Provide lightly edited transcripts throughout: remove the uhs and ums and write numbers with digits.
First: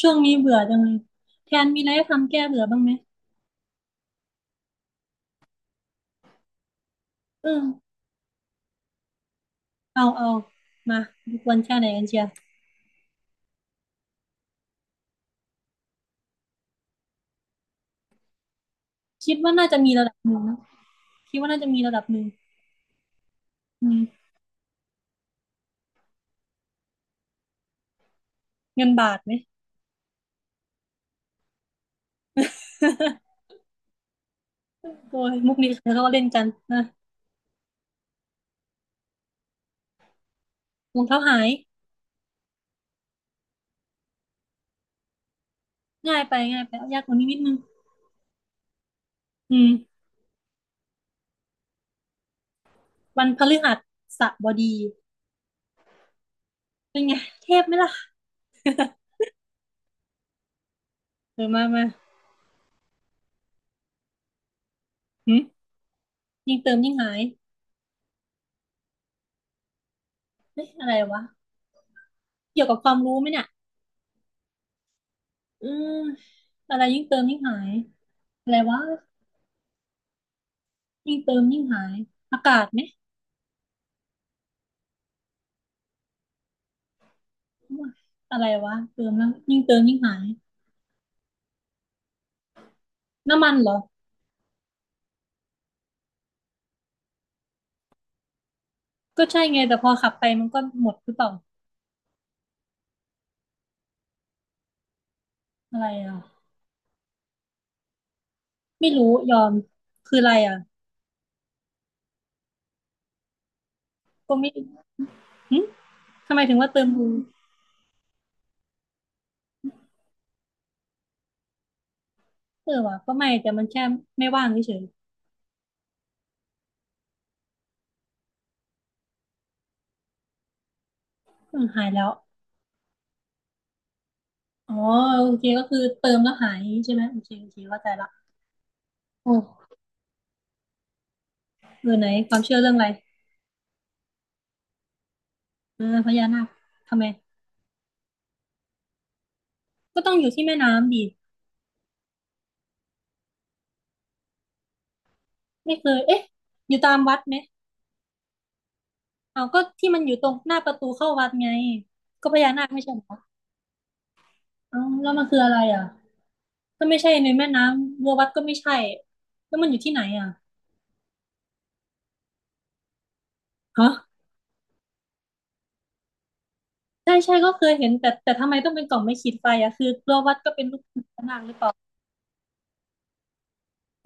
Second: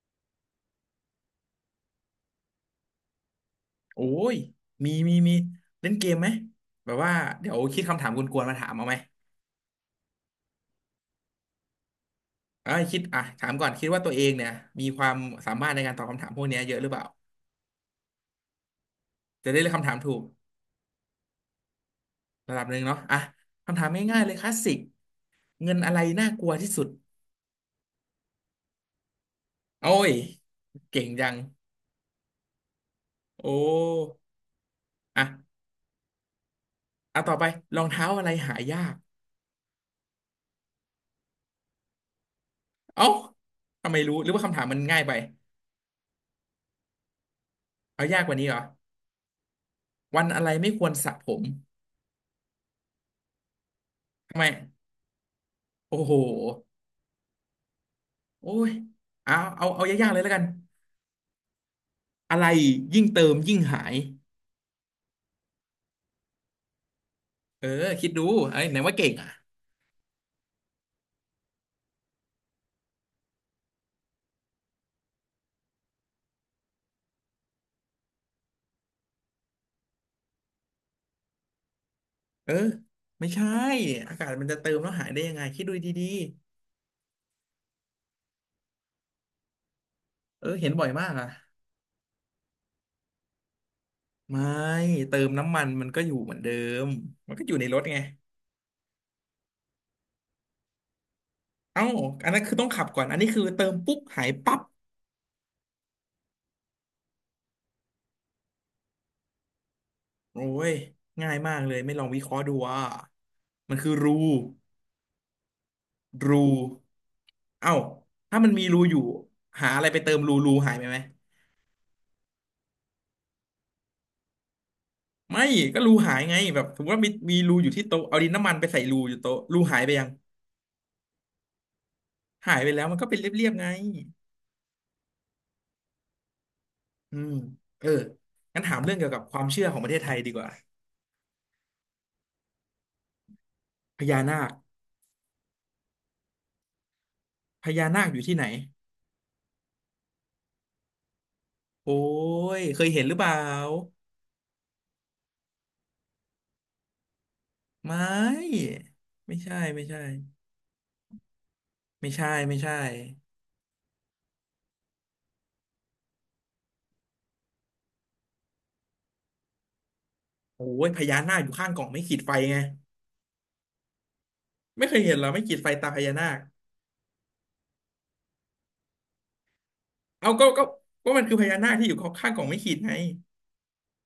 ช่วงนี้เบื่อจังเลยแทนมีอะไรให้ทำแก้เบื่อบ้างไหมโอ้ยมี มี มี เล่นเกมไหม แบบว่า เอเดี๋ยวอคิดคำถามกวนๆมาถามเอาไหมเอาเอามาดูควรแค่ไหนกันเชียวเอ้ยคิดอ่ะถามก่อนคิดว่าตัวเองเนี่ย มีความสามารถในการตอบคำถามพวกเนี้ยเยอะหรือเปล่าคิดจะว่าได้น่าเลือกจะคำมีถามระถูดับกหนึ่งนะคิดว่าน่าจะมีระดับหนึ่งระดับหนึ่งเนาะอ่ะคำถาอืมมง่ายๆเลยคลาสสิกเงินอะไรน่ากลัวที่สุดเงินบาทไหม โอ้ยเก่งจัง โอ้โอ้อ่ะยมุกนี้เดี๋ยวเขาก็เล่นกันนะเอาต่อไปรองเท้าอะไรหายากรองเท้าหายเอ้าทำไมรู้หรือว่าคำถามมันง่ายไปง่ายไปง่ายไปเอายากกว่านี้นิดนึงเอายากกว่านี้เหรออืมวันอะไรไม่ควรสระผมวันพฤหัสทำไมบดีโอ้โห เป็นไงเทพไหมล่ะโอ้ย เอาเอาเอายากๆเลยแล้วกัน เออมามาอะไรยิ่งเติมยิ่งหายหึยิ่งเติมยิ่งหายเออคิดดูไอ้ยไหนว่าเก่งอ่ะเฮ้ยอะไรวะเกี่ยวกับความรู้ไหมเนี่ยอืมอะไรยิ่งเติมยิ่งหายอะไรวะ ยิ่งเติมยิ่งหายอาเออกาศไหมไม่ใช่อากาศมันจะเติมแล้วหายได้ยังไงคิดดูดีอะไรวะเติมแล้วยิ่งเติมยิ่งหายๆเออเห็นบ่อยมากอ่ะน้ำมันเหรอไม่เติมน้ำมันมันก็อยู่เหมือนเดิมมันก็อยู่ในรถไงก็ใช่ไงแต่พอขับไปมันก็หมดหรือเปล่าเอ้าอันนั้นคือต้องขับก่อน อันนี้คือเติมปุ๊บหายปั๊บอะไรอ่ะไม่รู้ยอมคืออะไรโอ้อ่ะยง่ายมากเลยไม่ลองวิเคราะห์ดูว่ามันคือรูก็ไม่หึทำไมรูถึงว่าเติมดูเอ้าถ้ามันมีรูอยู่หาอะไรไปเติมรูรูหายไปไหม เออวะก็ไม่แต่มันแค่ไม่ว่างเฉยไม่ก็รูหายไงแบบสมมติว่ามีมีรูอยู่ที่โต๊ะเอาดินน้ำมันไปใส่รูอยู่โต๊ะรูหายไปยังๆหายแล้วหายไปแล้วมันก็เป็นเรียบๆไงอ๋อโอเคก็คือเติมแล้วหายใช่ไหมอืโอเคมโอเคเข้าเอใจอละงั้นถามเรื่องเกี่ยวกับคโอ้วามเชื่อของประเทศไทยดีกว่าเออไหนความเชื่อเรื่องอะไรพญานาคเออพญานาคทำไมพญานาคอยู่ที่ไหนก็ต้องอยู่ที่แม่น้ำดิโอ้ยเคยเห็นหรือเปล่าไม่เคยเอ๊ะอยู่ตามวัดไหม ไม่ไม่เอาใช่ก็ไม่ที่มัใช่นอยู่ตรงหน้าประตูเข้าวัดไงไม่ใช่ก็พญาไม่นาคใช่ไม่ใช่เหรอเอาแล้วมันคืออะไรอ่ะก็ไม่ใช่ในแม่น้ำรัววัดก็ไม่ใช่แล้วมันอยู่ที่ไหนอ่ะโอ้ยพญานาคอยู่ข้างกล่องไม่ขีดไฟไงฮะไม่เคยเห็นเหรอไม่ขีดไฟตาพญานาคใช่ใช่ก็เคยเห็นแต่ทำไมต้องเป็นกล่องไม่ขีดไฟอ่ะคือรัวเอาวัดก็ก็ก็เป็นรูปพญก็มันาคือนาคพหรืญาอเปนาล่าคที่อยู่ข้างกล่องไม่ขีดไง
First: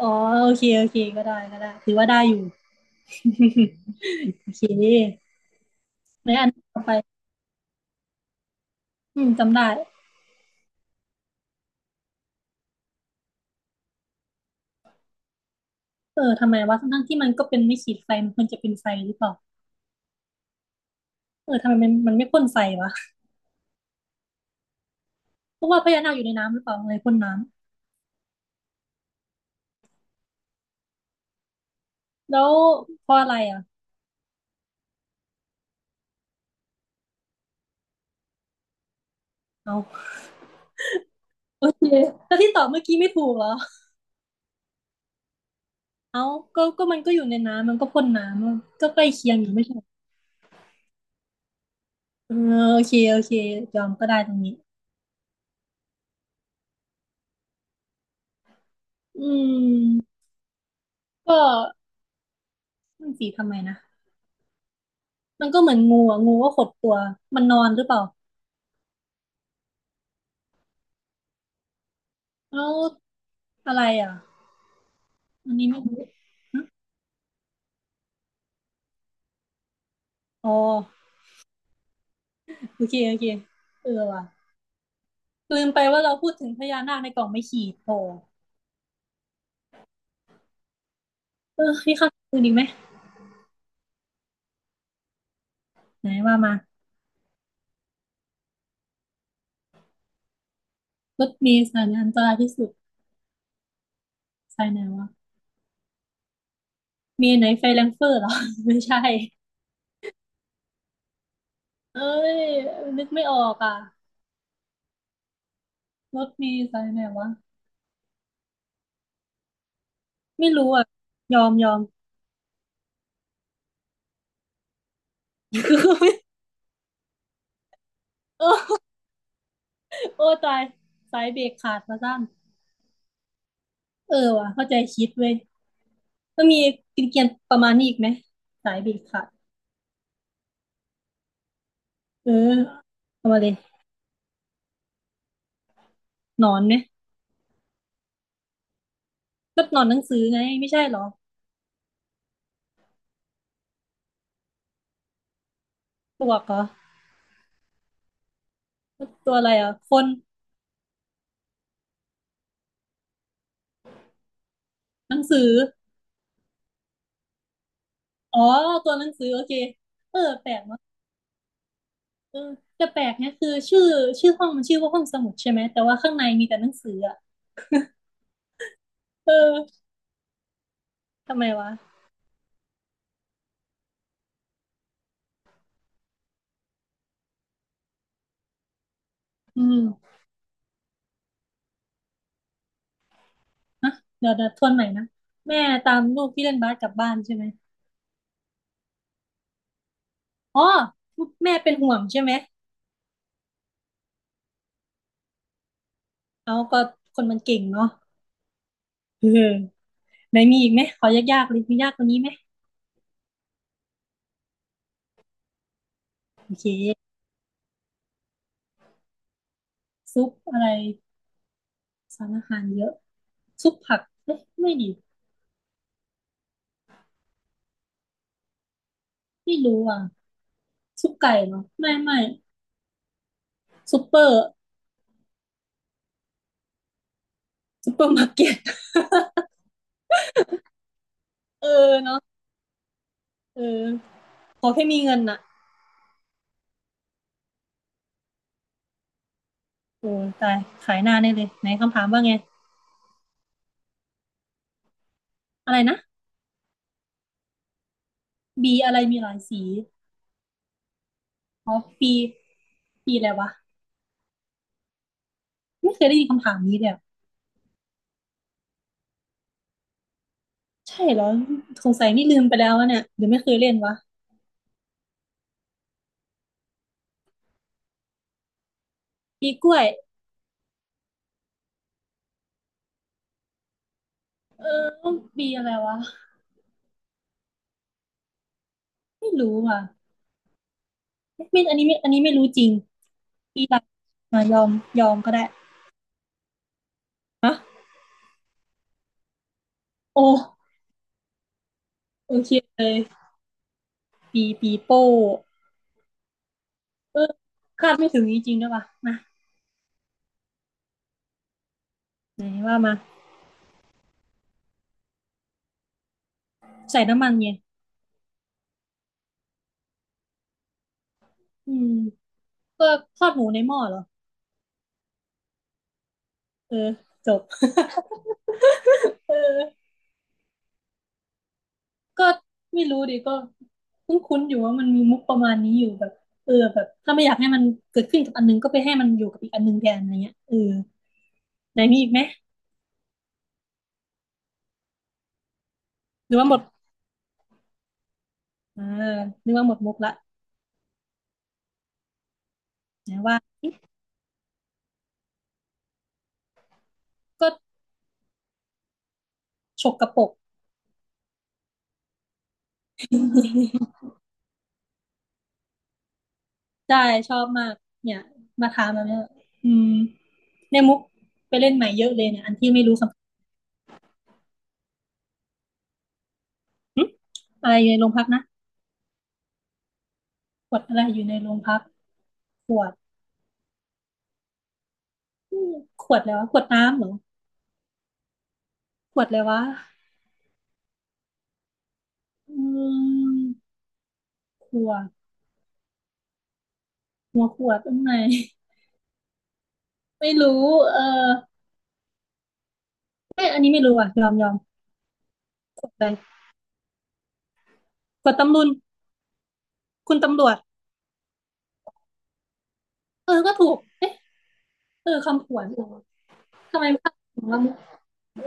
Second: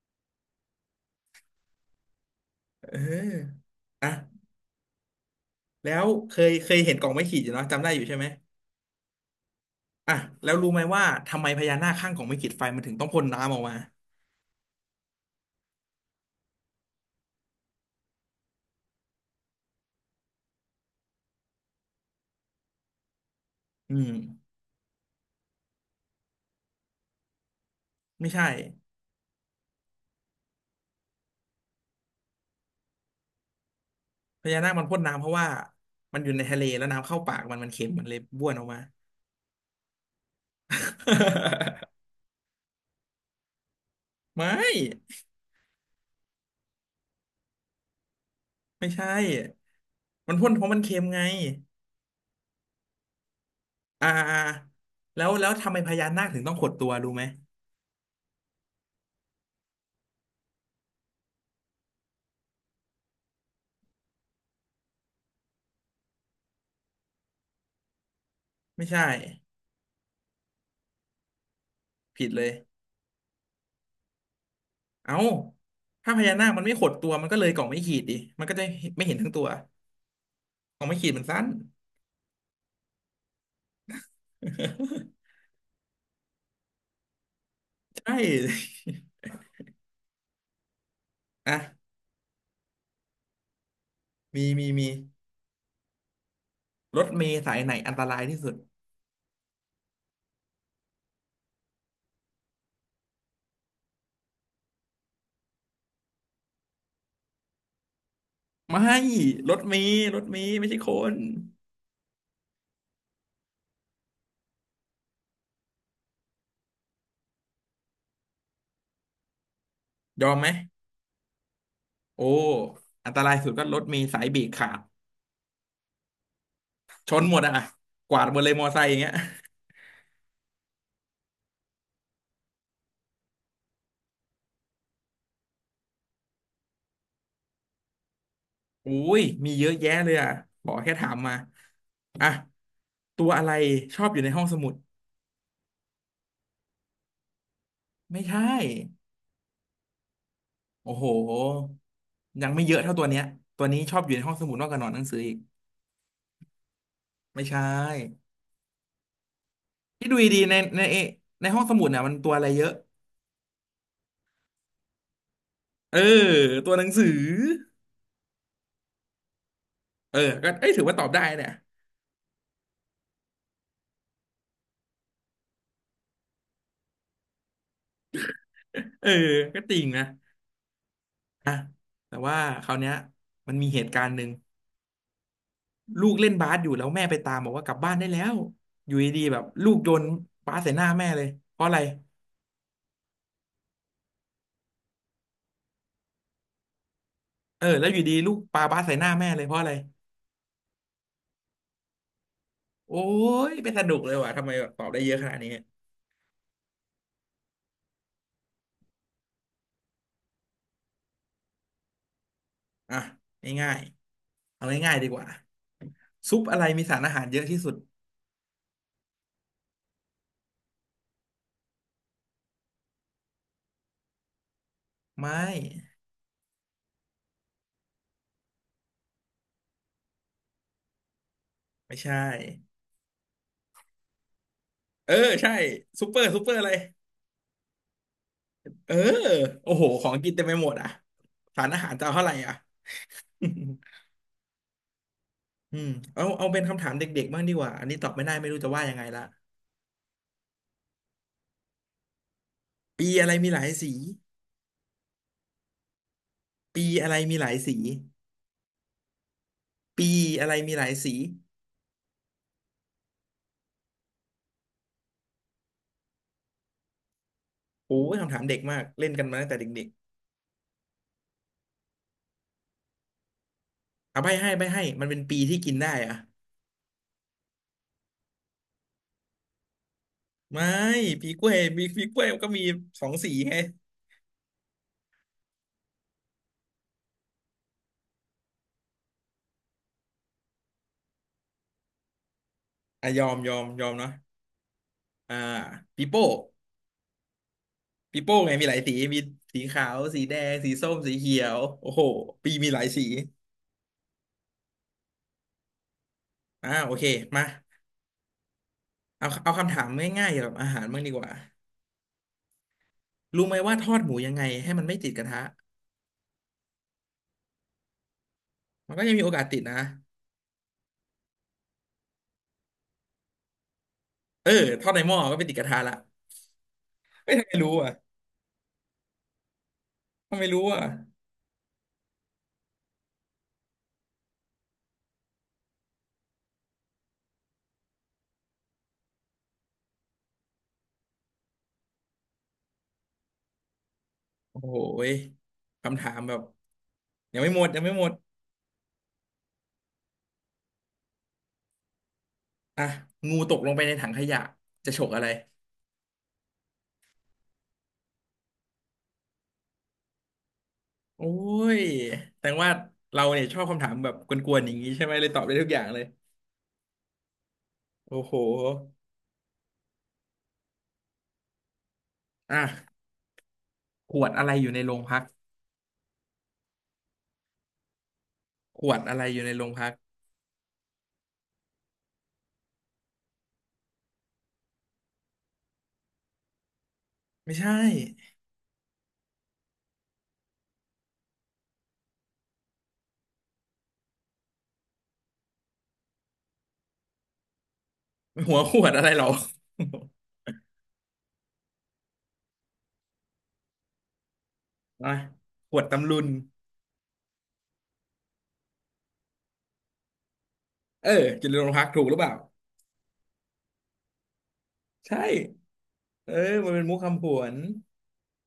อ๋อโอเคโอเคก็ได้ก็ได้ถือว่าได้อยู่ เออนะ โอเคแล้วในเคอันยเคยต่อไปเห็นกล่องไม้ขีดอยู่เนาะจำได้อยู่ใช่ไหมจำได้อ่ะแล้วรู้ไหมว่าทำไมพญานาคข้างกล่องไม้ขีดไฟมันถึงต้องพ่นน้ำออกมาเออทำไมวะทั้งๆที่มันก็เป็นไม่ขีดไฟมันควรจะเป็นไฟหรือเปล่าเออทำไมมันไม่พ่นไฟวะอืมเพราะว่าพญานาคอยู่ในน้ำหรือเปล่าอะไรพ่นน้ ไม่ใช่แล้วเพราะอะไรอ่ะพญานาคมันพ่นน้ำเพราะว่ามันอยู่ในทะเลแล้วน้ำเข้าปากมันมันเค็มมันเลยบ้วนออกมา เอาโอเคแล้วที่ตอบเมื่อกี้ไม่ถูกเหรอ ไม่เอาก็มันก็อยู่ในน้ำมันก็พ่นน้ำอะไม่ก็ใกใช่ล้เคียงอยู่ไม่ใช่เหรอมันพ่นเพราะมันเค็มไงเออโอเคโอเคยอมก็อ่าได้ตรอ่างนี้แล้วแล้วทำไมพญานาคถึงต้องขดตัวรู้ไหมอืมก็มันสีทำไมนะมันก็เหมือนงูอ่ะงูก็ขดตัวมันนอนหรือเปล่าไม่ใช่ผิดเลยแล้วอะไรอ่ะเอ้าอันนี้ไม่รู้ถ้าพญานาคมันไม่ขดตัวมันก็เลยกล่องไม่ขีดดิมันก็จะไม่เห็นทั้งตัวอ๋อกล่องไม่ขีดมันสั้น โอเคโอเคเออว่ะลืมไปว่าเราพูดถึงพญานาคในกล่องไม่ขีดโผใช่ อ่ะเออพี่ข้าคืนอีกไหมมีมีมีไหนว่ามารถเมล์สายไหนอันตรายที่สุดรถเมล์สายไหนอันตรายที่สุดสายไหนวะ มีไหนไฟแรงเฟอร์เหรอ ไม่ไม่ใช่รถเมล์รถเมล์ไม่ใช่คนเอ้ยนึกไม่ออกอ่ะรถมีสายไหนวะยอมไหมไม่รู้อ่ะยอมยอม โอ้อันตรายสุดก็รถเมล์สายเบรกขาด ชนหมดอ่ะกวาดหมดเลยมอไซค์อย่างเงี้ยโอ้ตายสายเบรกขาดมาสั้นเออว่ะเข้าใจคิดเว้ยมันมีกินเกียนๆประมาณนี้อีกไหมสายเบรอุ้กขายดมีเยอะแยะเลยอ่ะขอแค่ถามมาอ่ะเออตัเอาวมาอะเลไรยชอบอยู่ในห้องสมุดหนอนไหมไม่ใช่ก็หนอนหนังสือไงไม่ใช่โอ้เหรโหอยังไม่เยอะเท่าตัวเนี้ยตัวนี้ชอบอยู่ในห้องสมุดมากกว่านอนหนังสืออีกปลวกเหรอไม่ใช่ ตัวอะไรอ่ะคที่นดูดีๆในในในห้องสมุดเนี่ยมันตัวอะไรเยอะหนังสือเออตัวหนังสืออ๋อตัวหนังสือโอเคเอเอออแปก็ลกเอ้ยเนถืออะ ว่าตอบได้เนี่ยเออแต่แปลกเนี่ยคือชื่อชื่อห้องมันชื่อว่าห้องสมุดใช่ไหมแต่ว่าข้างในมีแต่หนังสืออ่ะเออเก็จริอองนะทำไมอ่ะวะแต่ว่าคราวเนี้ยมันมีเหตุการณ์หนึ่งลูกเล่นบาสอยู่แล้วแม่ไปตามบอกว่ากลับบ้านได้แล้วอยู่ดีๆแบบอืลูกโยนมบาสใส่หน้าแม่เลยเพราะอะไรนะเดี๋ยวเดี๋ยวทวนใหม่นะแม่ตามลูกที่เล่นบาสกลับบ้านใช่ไหมเออแล้วอยู่ดีลูกปาบาสใส่หน้าแม่เลยเพราะอะไรอ๋อแม่เป็นห่วงใช่ไหมโอ้ยเป็นสนุกเลยว่ะทำไมแบบตอบได้เยอะขนาดนี้เอาก็คนมันเก่งเนาะ เออไหนมีอีกไหมขอยากๆเลยมียากกว่านี้ไหมอ่ะง่ายๆเอาง่ายๆดีกว่าซุปโออะไรเคมีสารอาหารเยอะที่สุดซุปอะไรสารอาหารเยอะซุปผักเอ๊ะไม่ดีไม่ ไม่รู้อ่ะซุปไก่เหรอไม่ไม่ใช่ไม่ซุปเปอร์เออใช่ซูเปอร์ซูเปอร์อะไรซุปเปอร์มาร์เก็ต เออโอ้โหของกินเต็มไปหมดอ่ะ สาเอรออาหารจะเอาเนาะเท่าไหร่อ่ะ เออ ขอแค่มีเงินน่ะอืมเอาเอาเป็นคำถามเด็กๆบ้างดีกว่าอันนี้ตอบไม่ได้ไม่รู้จะว่ายังไงละโอ้ตายขายหน้าแน่เลยไหนคำถามว่าไง ปีอะไรมีหลายสี อะไรนะ ปีอะไรมีหลายสี B อะไรมีหลายสีปีอะไรมีหลายสีอ๋อ B B อะไรวะไม่เคยได้ยินคำถามนี้เลยอะโอ้ยคำถามเด็กมากเล่นกันมาตั้งแต่เด็กใช่เหรอสงสัยนี่ลืมไปแล้ววะเนี่ยหรือไม่เคยเล่นวะ ๆเอาใบให้ใบให้มันเป็นปีที่กินได้อ่ะ B กล้วยไม่ปีกล้วยมีปีกล้วยมันก็มีสองสีไงเออ B อะไรวะไม่รู้ว่ะไม่อันนี้ไม่รู้จริง อ่ะยอมยอ B ีมอะยไรอมเนาะมายอม ยอมก็อ่าได้ปีโป้ ฮะปีโป้ไงมีหลายสีมีสีขาวสีโอ้แดงสีส้มสีเขียวโอ้โหโอเคปีมีหเลลายย สี B ปีโป้อ่าโอเคเออมาคาดไม่ถึงจริงๆด้วยว่ะมาเอาเอาคำถามง่ายๆเกี่ยวกับอาหารบ้างดีกว่าไหนว่ามารู้ไหมว่าทอดหมูยังไงให้มันไม่ติดกระทะใส่น้ำมันไงมันก็ยังมีโอกาสติดนะอืม ก็ทอดหมูในหม้อเหรอเออทอดในหม้อก็ไปติดกระทะละเออจไม่บทำไมรู้อ่ะเออทำไมรู้อ่ะก็ไม่รู้ดิก็คุ้นๆอยู่ว่ามันมีมุกประมาณนี้อยู่แบบเออแบบถ้าไม่อยากให้มันเกิดขึ้นกับอันนึงก็ไปให้มันอยู่กับอีกอันนึงแทนอะไรเงี้ยเออไหนมีอีกไหมโอ้โหยคำถามหแบรือบว่าหมดยังไม่หมดยังไม่หมดอ่านึกว่าหมดมุกละอ่ะไหนงูว่าตกลงอิ๊ะไปในถังขยะจะฉกอะไรก็ฉกกระปกโอ้ยแสดงว่าเราเนี่ยชอบคำถามแบบกวนๆอย่างนี้ใช่ไหมเลยตอบได้ทุกอย่างเลยได้ชอบมากเนี่โอ้ยโห มาถามแบบเนี้ยอืมในมุกไปเล่นใหม่เยอะเลยเนี่ยอันอ่ะที่ไม่รู้คำขวดอะไรอยู่ในโรงพักหึอะไรอยู่ในโรงพักนะขวดอะไรอยู่ในโรงพักขวดอะไรอยู่ในโรงพักขวดอืมขวดแล้วะขวดน้ำเหรอ ไม่ใช่ขวดเลยวะอืมขวดหัวขวดตรงไหน หัวขวดอะไรหรอ ไม่รู้เออไม่อันนี้ไม่รู้อ่ะยอมยอม อ่ะขวขดวดอะไรตำลุนขวดตำรุนคุณตำรวจเอออยู่ในโรงพักถูกหรือเปล่าเออก็ถูกเอ๊ะเออใช่คำขวัญเออเออมันทำเป็นไมมุกภาคคำผขวองนเรามุกเออ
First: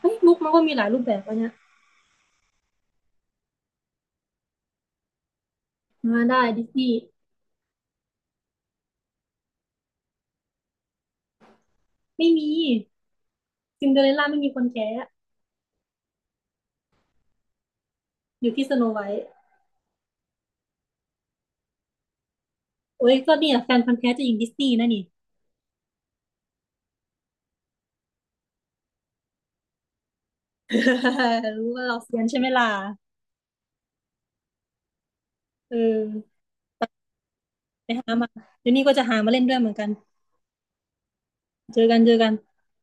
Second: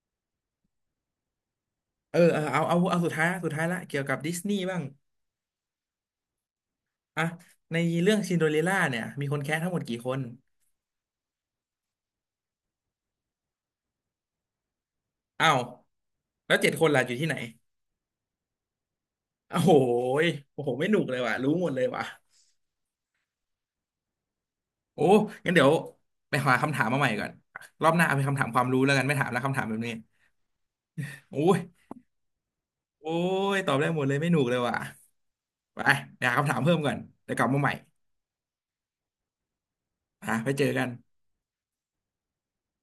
เฮ้ยมุกมันก็มีหลายรูปแบบวะเนี่ยเออเออเอาเอาเอาสุดท้ายละสุดท้ายละเกี่ยวกับดิสนีย์บ้างมาได้ดิสนีย์อ่ะในเรื่องซินโดเรลล่าเนี่ยมีคนแค้ทั้งหมดกี่คนไม่มีซินเดอเรลล่าไม่มีคนแท้อ้าวแล้วเจ็ดคนล่ะอยู่ที่ไหนอยู่ที่สโนไวท์โอ้โหยโอ้โหไม่หนุกเลยว่ะรู้หมดเลยว่ะโอ้ยก็เนี่ยแฟนพันธุ์แท้จะหญิงดิสนีย์นะนี่ โอ้งั้นเดี๋ยวไปหาคำถามมาใหม่ก่อนรอบหน้าเอาเป็นคำถามความรู้แล้วกันไม่ถามแล้วคำถามแบบนี้ โอ้ ย รู้ว่าเราเซียนใช่ไหมล่ะโอ้ย ตอบได้หมดเลยไม่หนุกเลยว่ะเอไปหาอคำถามเพิ่มก่อนเดี๋ยวกลับมาใหม่ไปหามาเดี๋ยวนี้ก็จะหามาเล่นด้วยเหมือนกัน อ่ะไปเจอกันเจอกันเจอกัน